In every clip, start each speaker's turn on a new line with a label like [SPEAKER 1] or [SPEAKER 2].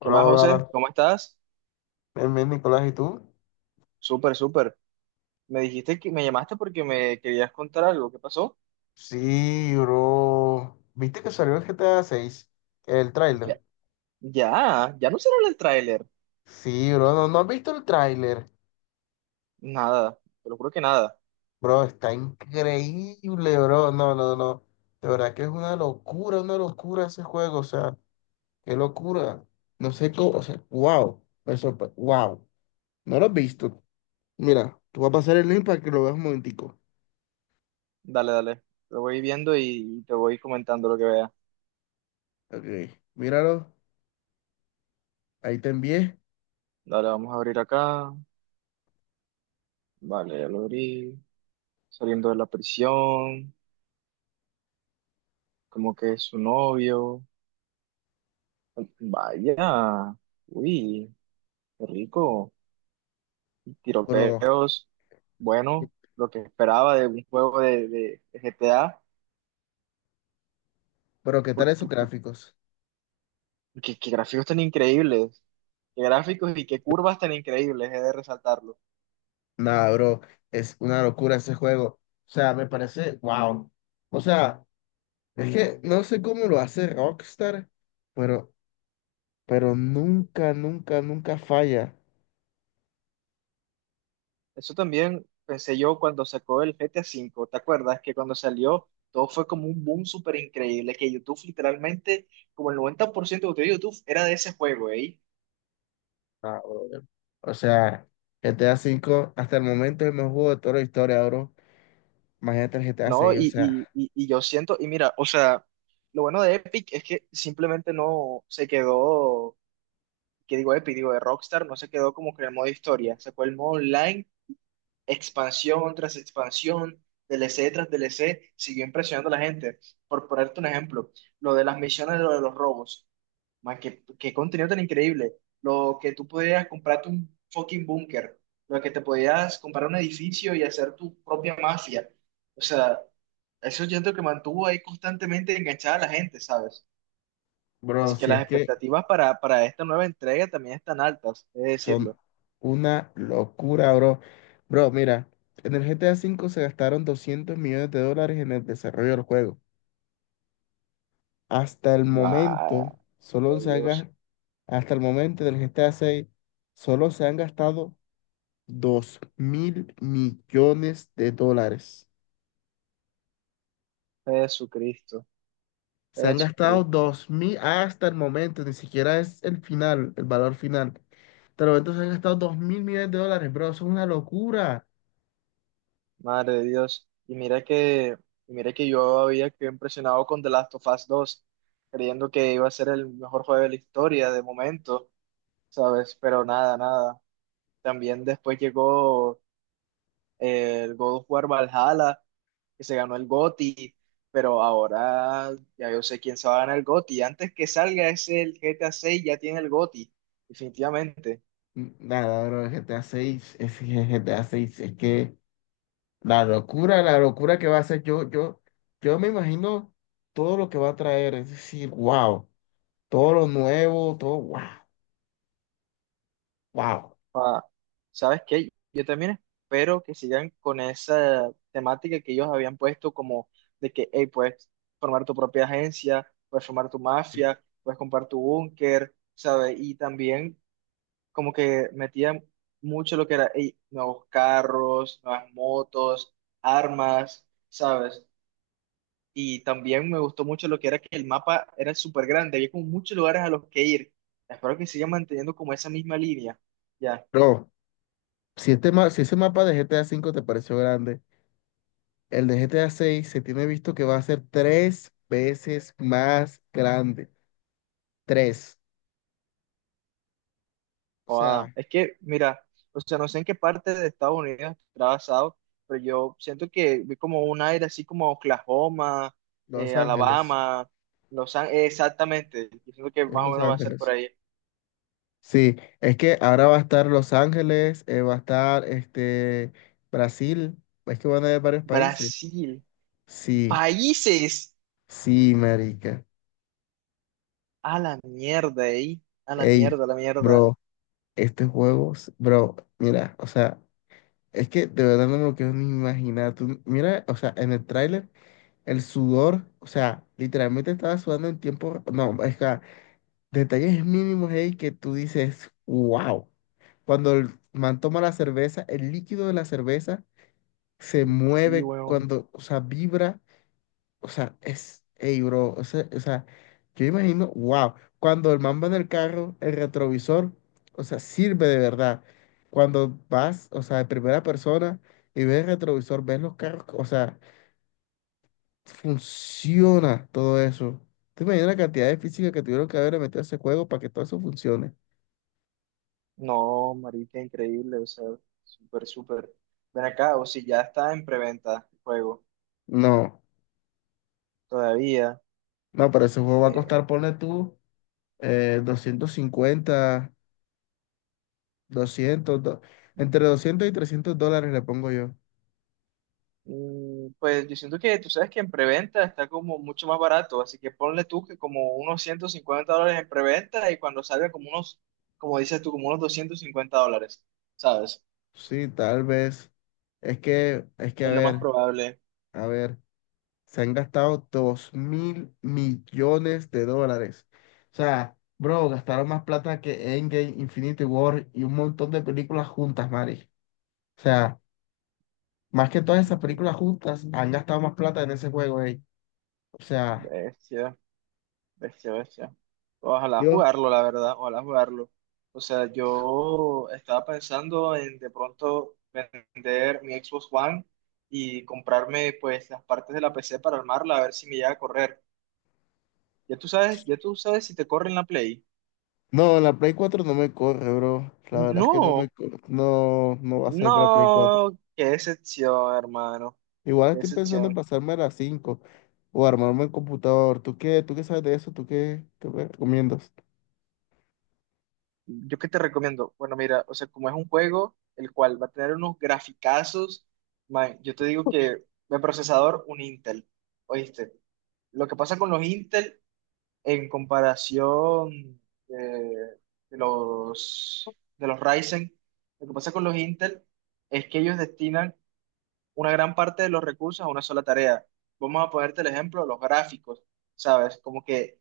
[SPEAKER 1] ¿Qué más, José?
[SPEAKER 2] hola.
[SPEAKER 1] ¿Cómo estás?
[SPEAKER 2] Bien, bien, Nicolás, ¿y tú?
[SPEAKER 1] Súper, súper. Me dijiste que me llamaste porque me querías contar algo. ¿Qué pasó?
[SPEAKER 2] Sí, bro. ¿Viste que salió el GTA seis, el tráiler?
[SPEAKER 1] Ya, ya, ya no se habla el tráiler.
[SPEAKER 2] Sí, bro. No, ¿no has visto el tráiler?
[SPEAKER 1] Nada, te lo juro que nada.
[SPEAKER 2] Bro, está increíble, bro. No, no, no. De verdad que es una locura ese juego. O sea, qué locura. No sé cómo, o sea, wow. Wow. No lo has visto. Mira, tú vas a pasar el link para que lo veas un momentico.
[SPEAKER 1] Dale, dale. Lo voy viendo y te voy comentando lo que vea.
[SPEAKER 2] Ok, míralo. Ahí te envié.
[SPEAKER 1] Dale, vamos a abrir acá. Vale, ya lo abrí. Saliendo de la prisión. Como que es su novio. Vaya. Uy, qué rico.
[SPEAKER 2] Bro,
[SPEAKER 1] Tiroteos. Bueno, lo que esperaba de un juego de GTA.
[SPEAKER 2] pero ¿qué tal esos gráficos?
[SPEAKER 1] Qué gráficos tan increíbles. Qué gráficos y qué curvas tan increíbles, he de resaltarlo.
[SPEAKER 2] Nada, bro, es una locura ese juego. O sea, me parece, wow. O sea, es que no sé cómo lo hace Rockstar, pero, pero nunca, nunca, nunca falla.
[SPEAKER 1] Eso también pensé yo cuando sacó el GTA 5. ¿Te acuerdas que cuando salió todo fue como un boom súper increíble? Que YouTube literalmente, como el 90% de contenido de YouTube era de ese juego, ¿eh?
[SPEAKER 2] Nah, brother. O sea, GTA cinco hasta el momento es el mejor juego de toda la historia, bro. Imagínate el GTA
[SPEAKER 1] ¿No?
[SPEAKER 2] 6, o
[SPEAKER 1] Y,
[SPEAKER 2] sea,
[SPEAKER 1] y, y, y yo siento, y mira, o sea, lo bueno de Epic es que simplemente no se quedó, que digo Epic, digo de Rockstar, no se quedó como que en el modo historia. Sacó el modo online expansión tras expansión, D L C tras D L C siguió impresionando a la gente. Por ponerte un ejemplo, lo de las misiones, lo de los robos. Man, qué contenido tan increíble. Lo que tú podías comprarte un fucking búnker, lo que te podías comprar un edificio y hacer tu propia mafia. O sea, eso siento que mantuvo ahí constantemente enganchada a la gente, ¿sabes?
[SPEAKER 2] bro,
[SPEAKER 1] Así que
[SPEAKER 2] si
[SPEAKER 1] las
[SPEAKER 2] es que
[SPEAKER 1] expectativas para esta nueva entrega también están altas, es
[SPEAKER 2] son
[SPEAKER 1] decirlo.
[SPEAKER 2] una locura, bro. Bro, mira, en el GTA cinco se gastaron 200 millones de dólares en el desarrollo del juego. Hasta el
[SPEAKER 1] Vaya.
[SPEAKER 2] momento, solo se ha
[SPEAKER 1] Dios,
[SPEAKER 2] gas- hasta el momento del GTA 6, solo se han gastado 2 mil millones de dólares.
[SPEAKER 1] Jesucristo.
[SPEAKER 2] Se han gastado
[SPEAKER 1] Jesucristo,
[SPEAKER 2] dos mil hasta el momento, ni siquiera es el final, el valor final. Hasta el momento se han gastado 2 mil millones de dólares, bro, eso es una locura.
[SPEAKER 1] madre de Dios. Y mira que yo había quedado impresionado con The Last of Us 2, creyendo que iba a ser el mejor juego de la historia de momento, ¿sabes? Pero nada, nada. También después llegó el God of War Valhalla, que se ganó el GOTY, pero ahora ya yo sé quién se va a ganar el GOTY. Antes que salga ese el GTA 6 ya tiene el GOTY, definitivamente.
[SPEAKER 2] Nada, bro, el GTA 6, es que el GTA 6, es que la locura que va a ser, yo me imagino todo lo que va a traer, es decir, wow. Todo lo nuevo, todo, wow, wow.
[SPEAKER 1] Ah, ¿sabes qué? Yo también espero que sigan con esa temática que ellos habían puesto como de que, hey, puedes formar tu propia agencia, puedes formar tu mafia, puedes comprar tu búnker, ¿sabes? Y también como que metían mucho lo que era, hey, nuevos carros, nuevas motos, armas, ¿sabes? Y también me gustó mucho lo que era que el mapa era súper grande, había como muchos lugares a los que ir. Espero que sigan manteniendo como esa misma línea, ¿ya?
[SPEAKER 2] Bro, si ese mapa de GTA cinco te pareció grande, el de GTA seis se tiene visto que va a ser tres veces más grande. Tres. O
[SPEAKER 1] Joda.
[SPEAKER 2] sea,
[SPEAKER 1] Es que, mira, o sea, no sé en qué parte de Estados Unidos está basado, pero yo siento que vi como un aire así como Oklahoma,
[SPEAKER 2] Los Ángeles.
[SPEAKER 1] Alabama, Los Ángeles, exactamente. Yo siento que
[SPEAKER 2] Es
[SPEAKER 1] más o
[SPEAKER 2] Los
[SPEAKER 1] menos va a ser por
[SPEAKER 2] Ángeles.
[SPEAKER 1] ahí.
[SPEAKER 2] Sí, es que ahora va a estar Los Ángeles, va a estar este, Brasil, es que van a haber varios países.
[SPEAKER 1] Brasil,
[SPEAKER 2] Sí,
[SPEAKER 1] países,
[SPEAKER 2] sí, marica.
[SPEAKER 1] a la mierda, ahí, a la
[SPEAKER 2] Ey,
[SPEAKER 1] mierda, a la mierda.
[SPEAKER 2] bro, este juego, bro, mira, o sea. Es que de verdad no me lo quiero ni imaginar. Tú, mira, o sea, en el tráiler, el sudor, o sea, literalmente estaba sudando en tiempo. No, es que detalles mínimos ahí que tú dices, wow. Cuando el man toma la cerveza, el líquido de la cerveza se
[SPEAKER 1] Mm, sí,
[SPEAKER 2] mueve,
[SPEAKER 1] weón.
[SPEAKER 2] cuando, o sea, vibra. O sea, es, ey, bro, o sea, yo imagino, wow, cuando el man va en el carro, el retrovisor, o sea, sirve de verdad. Cuando vas, o sea, de primera persona y ves el retrovisor, ves los carros, o sea, funciona todo eso. ¿Te imaginas la cantidad de física que tuvieron que haber metido a ese juego para que todo eso funcione?
[SPEAKER 1] No, marica, increíble, o sea, súper, súper. Ven acá, o si ya está en preventa el juego,
[SPEAKER 2] No,
[SPEAKER 1] todavía.
[SPEAKER 2] no, pero ese juego va a
[SPEAKER 1] Eh,
[SPEAKER 2] costar, ponle tú, 250, 200, entre 200 y $300 le pongo yo.
[SPEAKER 1] Pues yo siento que tú sabes que en preventa está como mucho más barato, así que ponle tú que como unos 150 dólares en preventa y cuando salga como unos, como dices tú, como unos 250 dólares, ¿sabes?
[SPEAKER 2] Sí, tal vez. Es que,
[SPEAKER 1] Es lo más probable.
[SPEAKER 2] a ver, se han gastado dos mil millones de dólares. O sea, bro, gastaron más plata que Endgame, Infinity War y un montón de películas juntas, Mari. O sea, más que todas esas películas juntas, han gastado más plata en ese juego, ey. O sea,
[SPEAKER 1] Bestia, bestia, bestia. Ojalá
[SPEAKER 2] yo,
[SPEAKER 1] jugarlo, la verdad, ojalá jugarlo. O sea, yo estaba pensando en de pronto vender mi Xbox One y comprarme pues las partes de la PC para armarla, a ver si me llega a correr. Ya tú sabes si te corre en la Play.
[SPEAKER 2] no, la Play cuatro no me corre, bro. La verdad es que no me
[SPEAKER 1] No,
[SPEAKER 2] corre. No, no va a salir para Play.
[SPEAKER 1] no, qué excepción, hermano.
[SPEAKER 2] Igual
[SPEAKER 1] Qué
[SPEAKER 2] estoy pensando en
[SPEAKER 1] excepción.
[SPEAKER 2] pasarme a las 5 o armarme el computador. ¿Tú qué? ¿Tú qué sabes de eso? ¿Tú qué me recomiendas?
[SPEAKER 1] ¿Yo qué te recomiendo? Bueno, mira, o sea, como es un juego el cual va a tener unos graficazos, man, yo te digo que de procesador, un Intel. ¿Oíste? Lo que pasa con los Intel en comparación de, de los, de los Ryzen, lo que pasa con los Intel es que ellos destinan una gran parte de los recursos a una sola tarea. Vamos a ponerte el ejemplo, los gráficos, ¿sabes? Como que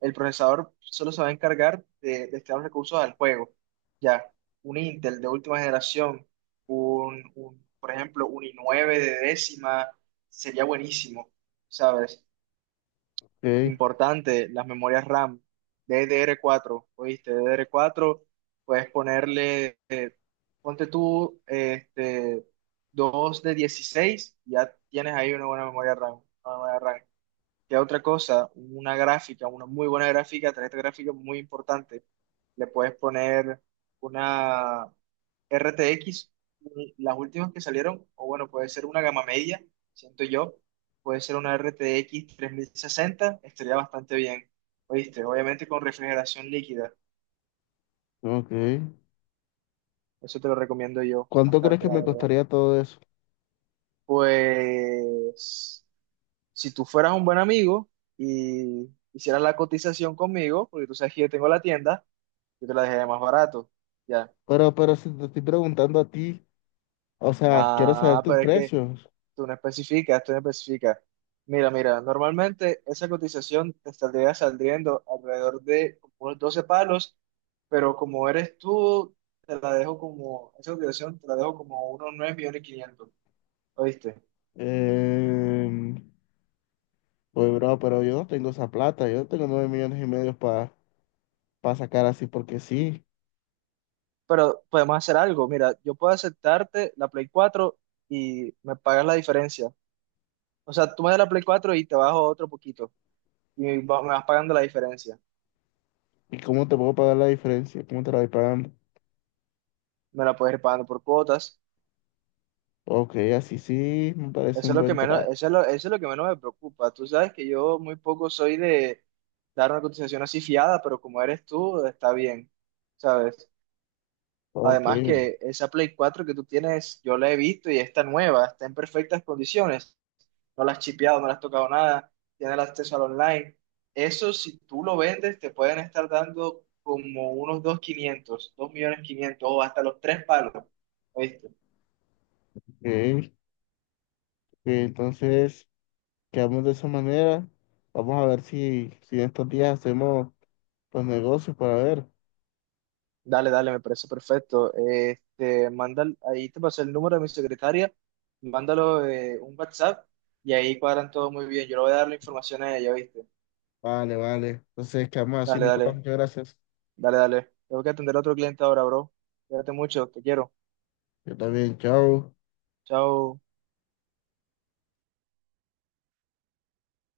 [SPEAKER 1] el procesador solo se va a encargar de destinar los recursos al juego. Ya, un Intel de última generación, por ejemplo, un i9 de décima, sería buenísimo, ¿sabes?
[SPEAKER 2] Ok,
[SPEAKER 1] Importante, las memorias RAM, DDR4. ¿Oíste? DDR4, puedes ponerle, ponte tú, este, 2 de 16, ya tienes ahí una buena memoria RAM, una memoria RAM. ¿Qué otra cosa? Una gráfica, una muy buena gráfica, tarjeta gráfica muy importante. Le puedes poner una RTX, las últimas que salieron, o bueno, puede ser una gama media, siento yo. Puede ser una RTX sesenta estaría bastante bien. ¿Oíste? Obviamente con refrigeración líquida.
[SPEAKER 2] ok.
[SPEAKER 1] Eso te lo recomiendo yo
[SPEAKER 2] ¿Cuánto crees
[SPEAKER 1] bastante,
[SPEAKER 2] que
[SPEAKER 1] la
[SPEAKER 2] me
[SPEAKER 1] verdad.
[SPEAKER 2] costaría todo eso?
[SPEAKER 1] Pues, si tú fueras un buen amigo y hicieras la cotización conmigo, porque tú sabes que yo tengo la tienda, yo te la dejé más barato. Ya.
[SPEAKER 2] Pero si te estoy preguntando a ti, o sea, quiero saber
[SPEAKER 1] Ah,
[SPEAKER 2] tus
[SPEAKER 1] pero es que
[SPEAKER 2] precios.
[SPEAKER 1] tú no especificas, tú no especificas. Mira, mira, normalmente esa cotización te estaría saliendo alrededor de como unos 12 palos, pero como eres tú, te la dejo como, esa cotización te la dejo como unos 9.500.000, ¿oíste?
[SPEAKER 2] Eh, pues, bro, pero yo no tengo esa plata. Yo no tengo 9 millones y medio para sacar así porque sí.
[SPEAKER 1] Pero podemos hacer algo, mira, yo puedo aceptarte la Play cuatro y me pagas la diferencia. O sea, tú me das la Play cuatro y te bajo otro poquito y me vas pagando la diferencia.
[SPEAKER 2] ¿Y cómo te puedo pagar la diferencia? ¿Cómo te la voy pagando?
[SPEAKER 1] Me la puedes ir pagando por cuotas.
[SPEAKER 2] Ok, así sí, me parece
[SPEAKER 1] Eso es
[SPEAKER 2] un
[SPEAKER 1] lo que
[SPEAKER 2] buen
[SPEAKER 1] menos,
[SPEAKER 2] trato.
[SPEAKER 1] eso es lo que menos me preocupa. Tú sabes que yo muy poco soy de dar una cotización así fiada, pero como eres tú, está bien, ¿sabes?
[SPEAKER 2] Ok,
[SPEAKER 1] Además que esa Play cuatro que tú tienes, yo la he visto y está nueva, está en perfectas condiciones. No la has chipeado, no la has tocado nada, tiene el acceso al online. Eso, si tú lo vendes, te pueden estar dando como unos 2.500, 2.500.000 o hasta los tres palos, ¿oíste?
[SPEAKER 2] ok. Entonces, quedamos de esa manera. Vamos a ver si en estos días hacemos los negocios para ver.
[SPEAKER 1] Dale, dale, me parece perfecto. Este, manda, ahí te pasé el número de mi secretaria, mándalo un WhatsApp y ahí cuadran todo muy bien. Yo le voy a dar la información a ella, ¿viste?
[SPEAKER 2] Vale, vale. Entonces, quedamos así,
[SPEAKER 1] Dale,
[SPEAKER 2] Nicolás.
[SPEAKER 1] dale,
[SPEAKER 2] Muchas gracias.
[SPEAKER 1] dale, dale. Tengo que atender a otro cliente ahora, bro. Cuídate mucho, te quiero.
[SPEAKER 2] Yo también, chao.
[SPEAKER 1] Chao.